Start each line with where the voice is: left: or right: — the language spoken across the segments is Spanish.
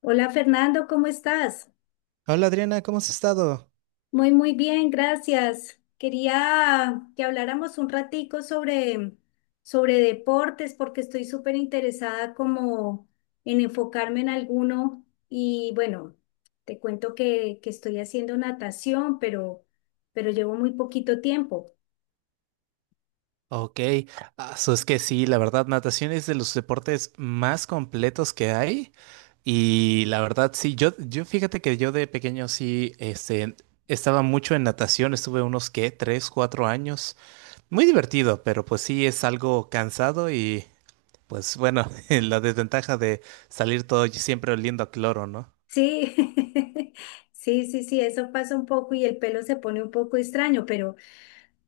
left: Hola Fernando, ¿cómo estás?
right: Hola Adriana, ¿cómo has estado?
left: Muy, muy bien, gracias. Quería que habláramos un ratico sobre deportes porque estoy súper interesada como en enfocarme en alguno y bueno, te cuento que estoy haciendo natación, pero llevo muy poquito tiempo.
right: Ok, es que sí, la verdad, natación es de los deportes más completos que hay. Y la verdad, sí, yo fíjate que yo de pequeño sí, estaba mucho en natación, estuve unos, ¿qué? 3, 4 años. Muy divertido, pero pues sí es algo cansado y pues bueno, la desventaja de salir todo siempre oliendo a cloro, ¿no?
left: Sí, sí, sí, sí, eso pasa un poco y el pelo se pone un poco extraño, pero,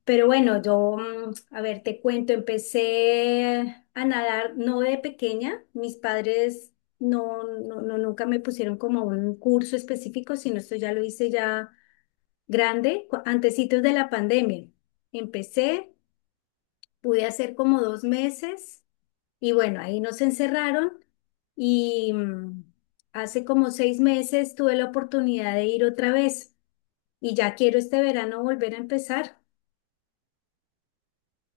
left: pero bueno, yo, a ver, te cuento, empecé a nadar no de pequeña, mis padres no, no, no, nunca me pusieron como un curso específico, sino esto ya lo hice ya grande, antecitos de la pandemia. Empecé, pude hacer como 2 meses. Y bueno, ahí nos encerraron y hace como 6 meses tuve la oportunidad de ir otra vez y ya quiero este verano volver a empezar,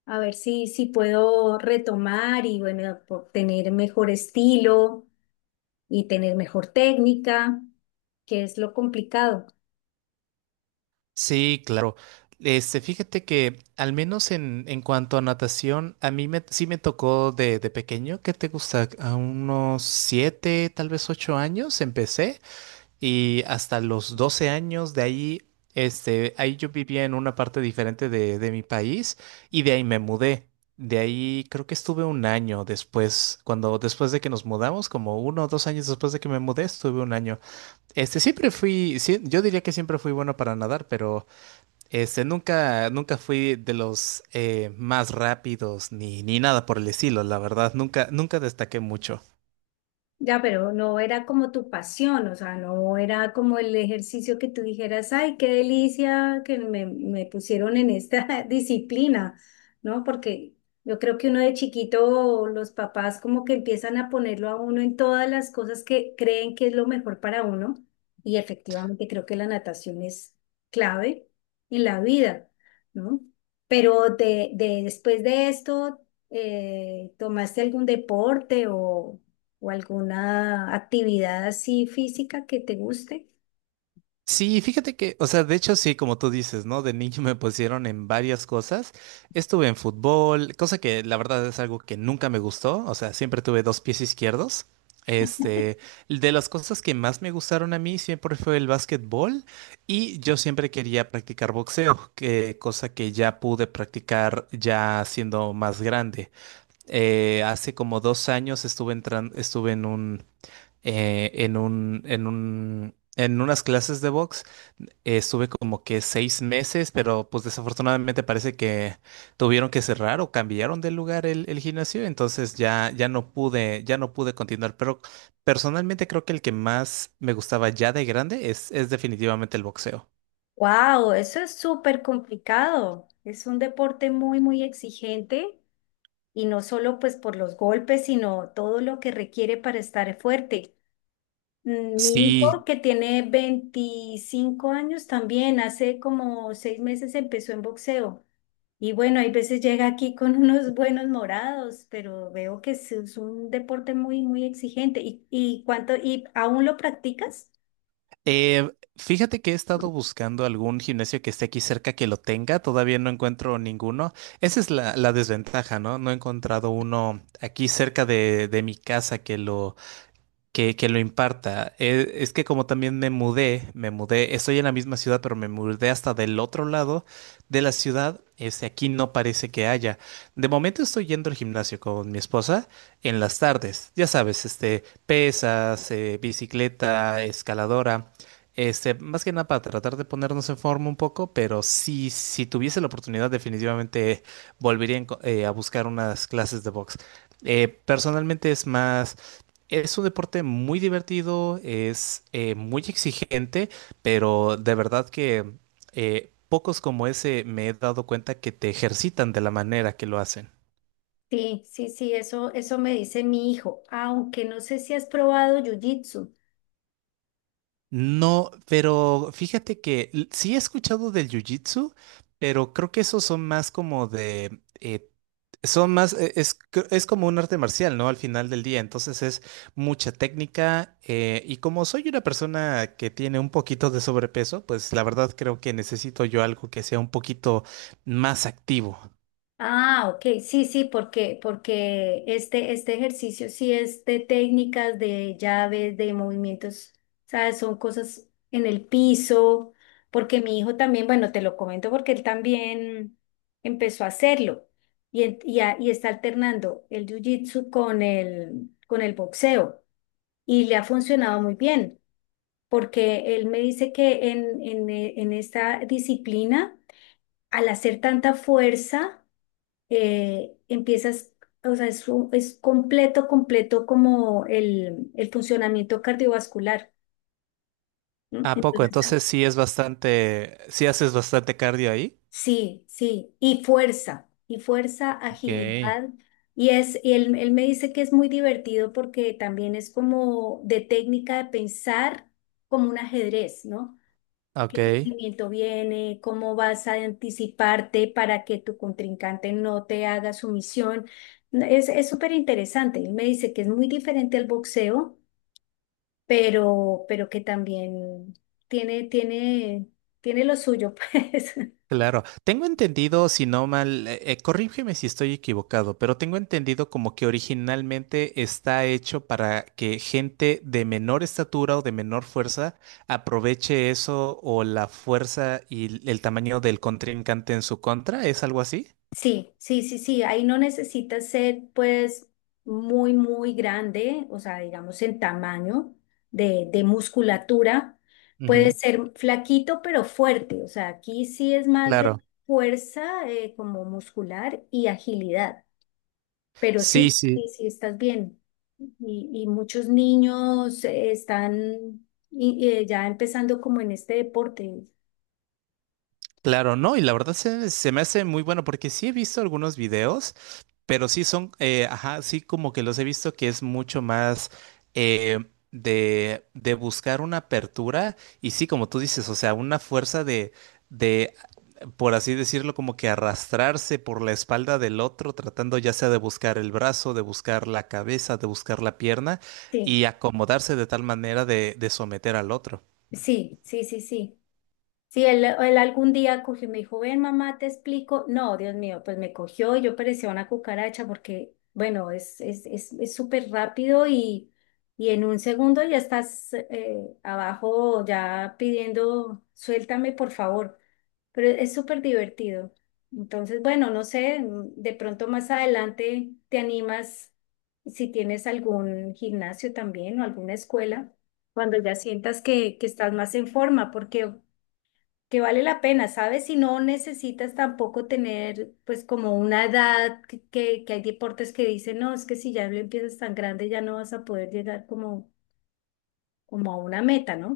left: a ver si puedo retomar y bueno, por tener mejor estilo y tener mejor técnica, que es lo complicado.
right: Sí, claro. Fíjate que al menos en cuanto a natación, a mí me, sí me tocó de pequeño, ¿qué te gusta? A unos 7, tal vez 8 años empecé y hasta los 12 años de ahí, ahí yo vivía en una parte diferente de mi país y de ahí me mudé. De ahí creo que estuve un año después, cuando después de que nos mudamos, como uno o dos años después de que me mudé, estuve un año. Siempre fui, sí, yo diría que siempre fui bueno para nadar, pero nunca, nunca fui de los más rápidos ni nada por el estilo, la verdad, nunca, nunca destaqué mucho.
left: Ya, pero no era como tu pasión, o sea, no era como el ejercicio que tú dijeras, ay, qué delicia que me pusieron en esta disciplina, ¿no? Porque yo creo que uno de chiquito, los papás como que empiezan a ponerlo a uno en todas las cosas que creen que es lo mejor para uno, y efectivamente creo que la natación es clave en la vida, ¿no? Pero después de esto, ¿tomaste algún deporte o alguna actividad así física que te guste?
right: Sí, fíjate que, o sea, de hecho sí, como tú dices, ¿no? De niño me pusieron en varias cosas. Estuve en fútbol, cosa que la verdad es algo que nunca me gustó, o sea, siempre tuve dos pies izquierdos. Este, de las cosas que más me gustaron a mí siempre fue el básquetbol y yo siempre quería practicar boxeo, que, cosa que ya pude practicar ya siendo más grande. Hace como 2 años estuve en un, en un, en un, en unas clases de box. Estuve como que 6 meses, pero pues desafortunadamente parece que tuvieron que cerrar o cambiaron de lugar el gimnasio, entonces ya, ya no pude continuar. Pero personalmente creo que el que más me gustaba ya de grande es definitivamente el boxeo.
left: Wow, eso es súper complicado. Es un deporte muy, muy exigente y no solo pues por los golpes, sino todo lo que requiere para estar fuerte. Mi hijo
right: Sí,
left: que tiene 25 años también, hace como 6 meses empezó en boxeo y bueno, hay veces llega aquí con unos buenos morados, pero veo que es un deporte muy, muy exigente. ¿Y aún lo practicas?
right: Eh, Fíjate que he estado buscando algún gimnasio que esté aquí cerca que lo tenga, todavía no encuentro ninguno. Esa es la desventaja, ¿no? No he encontrado uno aquí cerca de mi casa que lo imparta. Que como también me mudé, estoy en la misma ciudad, pero me mudé hasta del otro lado de la ciudad. Aquí no parece que haya. De momento estoy yendo al gimnasio con mi esposa en las tardes. Ya sabes, pesas, bicicleta, escaladora. Más que nada para tratar de ponernos en forma un poco, pero sí, si tuviese la oportunidad, definitivamente volvería a buscar unas clases de box. Personalmente es más es un deporte muy divertido, es muy exigente, pero de verdad que pocos como ese me he dado cuenta que te ejercitan de la manera que lo hacen.
left: Sí, sí, sí, eso me dice mi hijo, aunque no sé si has probado jiu-jitsu.
right: No, pero fíjate que sí he escuchado del jiu-jitsu, pero creo que esos son más como de son más es como un arte marcial, ¿no? Al final del día. Entonces es mucha técnica. Y como soy una persona que tiene un poquito de sobrepeso, pues la verdad creo que necesito yo algo que sea un poquito más activo.
left: Ah, ok, sí, sí, porque este ejercicio sí es de técnicas, de llaves, de movimientos, ¿sabes? Son cosas en el piso, porque mi hijo también, bueno, te lo comento porque él también empezó a hacerlo y está alternando el jiu-jitsu con el boxeo y le ha funcionado muy bien. Porque él me dice que en esta disciplina, al hacer tanta fuerza, empiezas, o sea, es completo, completo como el funcionamiento cardiovascular. ¿Mm?
right: ¿A poco?
left: Entonces,
right: Entonces sí es bastante. Sí haces bastante cardio ahí.
left: sí, sí, y fuerza,
right: Ok.
left: agilidad. Y y él me dice que es muy divertido porque también es como de técnica de pensar como un ajedrez, ¿no?
right: Ok.
left: Qué movimiento viene, cómo vas a anticiparte para que tu contrincante no te haga sumisión. Es súper interesante. Él me dice que es muy diferente al boxeo, pero que también tiene, tiene, tiene lo suyo, pues.
right: Claro, tengo entendido, si no mal, corrígeme si estoy equivocado, pero tengo entendido como que originalmente está hecho para que gente de menor estatura o de menor fuerza aproveche eso o la fuerza y el tamaño del contrincante en su contra, ¿es algo así?
left: Sí, sí, sí, sí, ahí no necesita ser pues muy, muy grande, o sea, digamos en tamaño de musculatura. Puede
right: Ujú.
left: ser flaquito pero fuerte, o sea, aquí sí es más de
right: Claro,
left: fuerza como muscular y agilidad, pero
right: sí,
left: sí,
right: sí,
left: sí, sí estás bien. Y muchos niños están ya empezando como en este deporte.
right: claro, no, y la verdad se, se me hace muy bueno porque sí he visto algunos videos. Pero sí son, ajá, sí como que los he visto que es mucho más eh, de buscar una apertura y sí, como tú dices, o sea, una fuerza de, por así decirlo, como que arrastrarse por la espalda del otro, tratando ya sea de buscar el brazo, de buscar la cabeza, de buscar la pierna y
left: Sí,
right: acomodarse de tal manera de someter al otro.
left: sí, sí, sí, sí. Si él algún día cogió y me dijo, ven mamá, te explico. No, Dios mío, pues me cogió y yo parecía una cucaracha porque, bueno, es súper rápido y en un segundo ya estás abajo ya pidiendo, suéltame por favor. Pero es súper divertido. Entonces, bueno, no sé, de pronto más adelante te animas si tienes algún gimnasio también o alguna escuela, cuando ya sientas que estás más en forma, porque que vale la pena, ¿sabes? Si no necesitas tampoco tener pues como una edad que hay deportes que dicen, no, es que si ya lo empiezas tan grande ya no vas a poder llegar como a una meta, ¿no?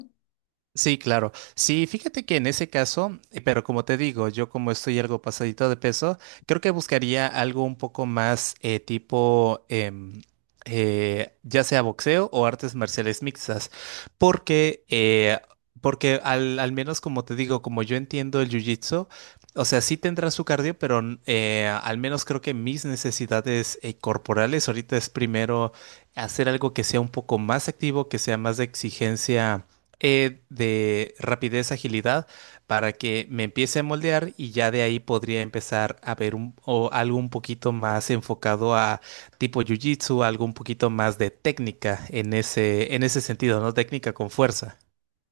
right: Sí, claro. Sí, fíjate que en ese caso, pero como te digo, yo como estoy algo pasadito de peso, creo que buscaría algo un poco más tipo, ya sea boxeo o artes marciales mixtas, porque, porque al menos como te digo, como yo entiendo el jiu-jitsu, o sea, sí tendrá su cardio, pero al menos creo que mis necesidades corporales ahorita es primero hacer algo que sea un poco más activo, que sea más de exigencia de rapidez, agilidad, para que me empiece a moldear y ya de ahí podría empezar a ver un, o algo un poquito más enfocado a tipo jiu-jitsu, algo un poquito más de técnica en ese sentido, ¿no? Técnica con fuerza.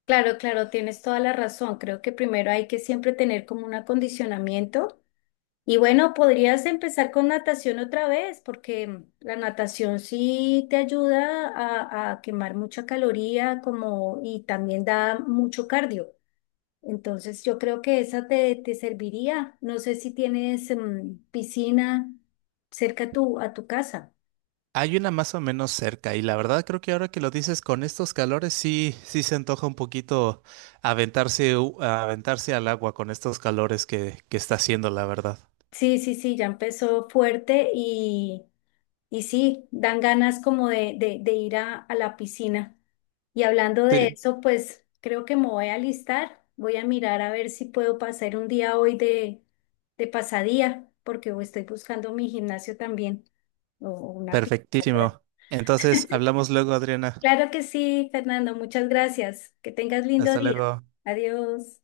left: Claro, claro, tienes toda la razón. Creo que primero hay que siempre tener como un acondicionamiento. Y bueno, podrías empezar con natación otra vez, porque la natación sí te ayuda a quemar mucha caloría como, y también da mucho cardio. Entonces yo creo que esa te serviría. No sé si tienes piscina cerca a tu casa.
right: Hay una más o menos cerca y la verdad creo que ahora que lo dices con estos calores sí, sí se antoja un poquito aventarse, aventarse al agua con estos calores que está haciendo, la verdad.
left: Sí, sí, sí, ya empezó fuerte y sí, dan ganas como de ir a la piscina. Y hablando de
right: Sí,
left: eso, pues creo que me voy a alistar. Voy a mirar a ver si puedo pasar un día hoy de pasadía, porque estoy buscando mi gimnasio también o una piscina.
right: perfectísimo. Entonces, hablamos luego, Adriana.
left: Claro que sí, Fernando. Muchas gracias. Que tengas lindo
right: Hasta
left: día.
right: luego.
left: Adiós.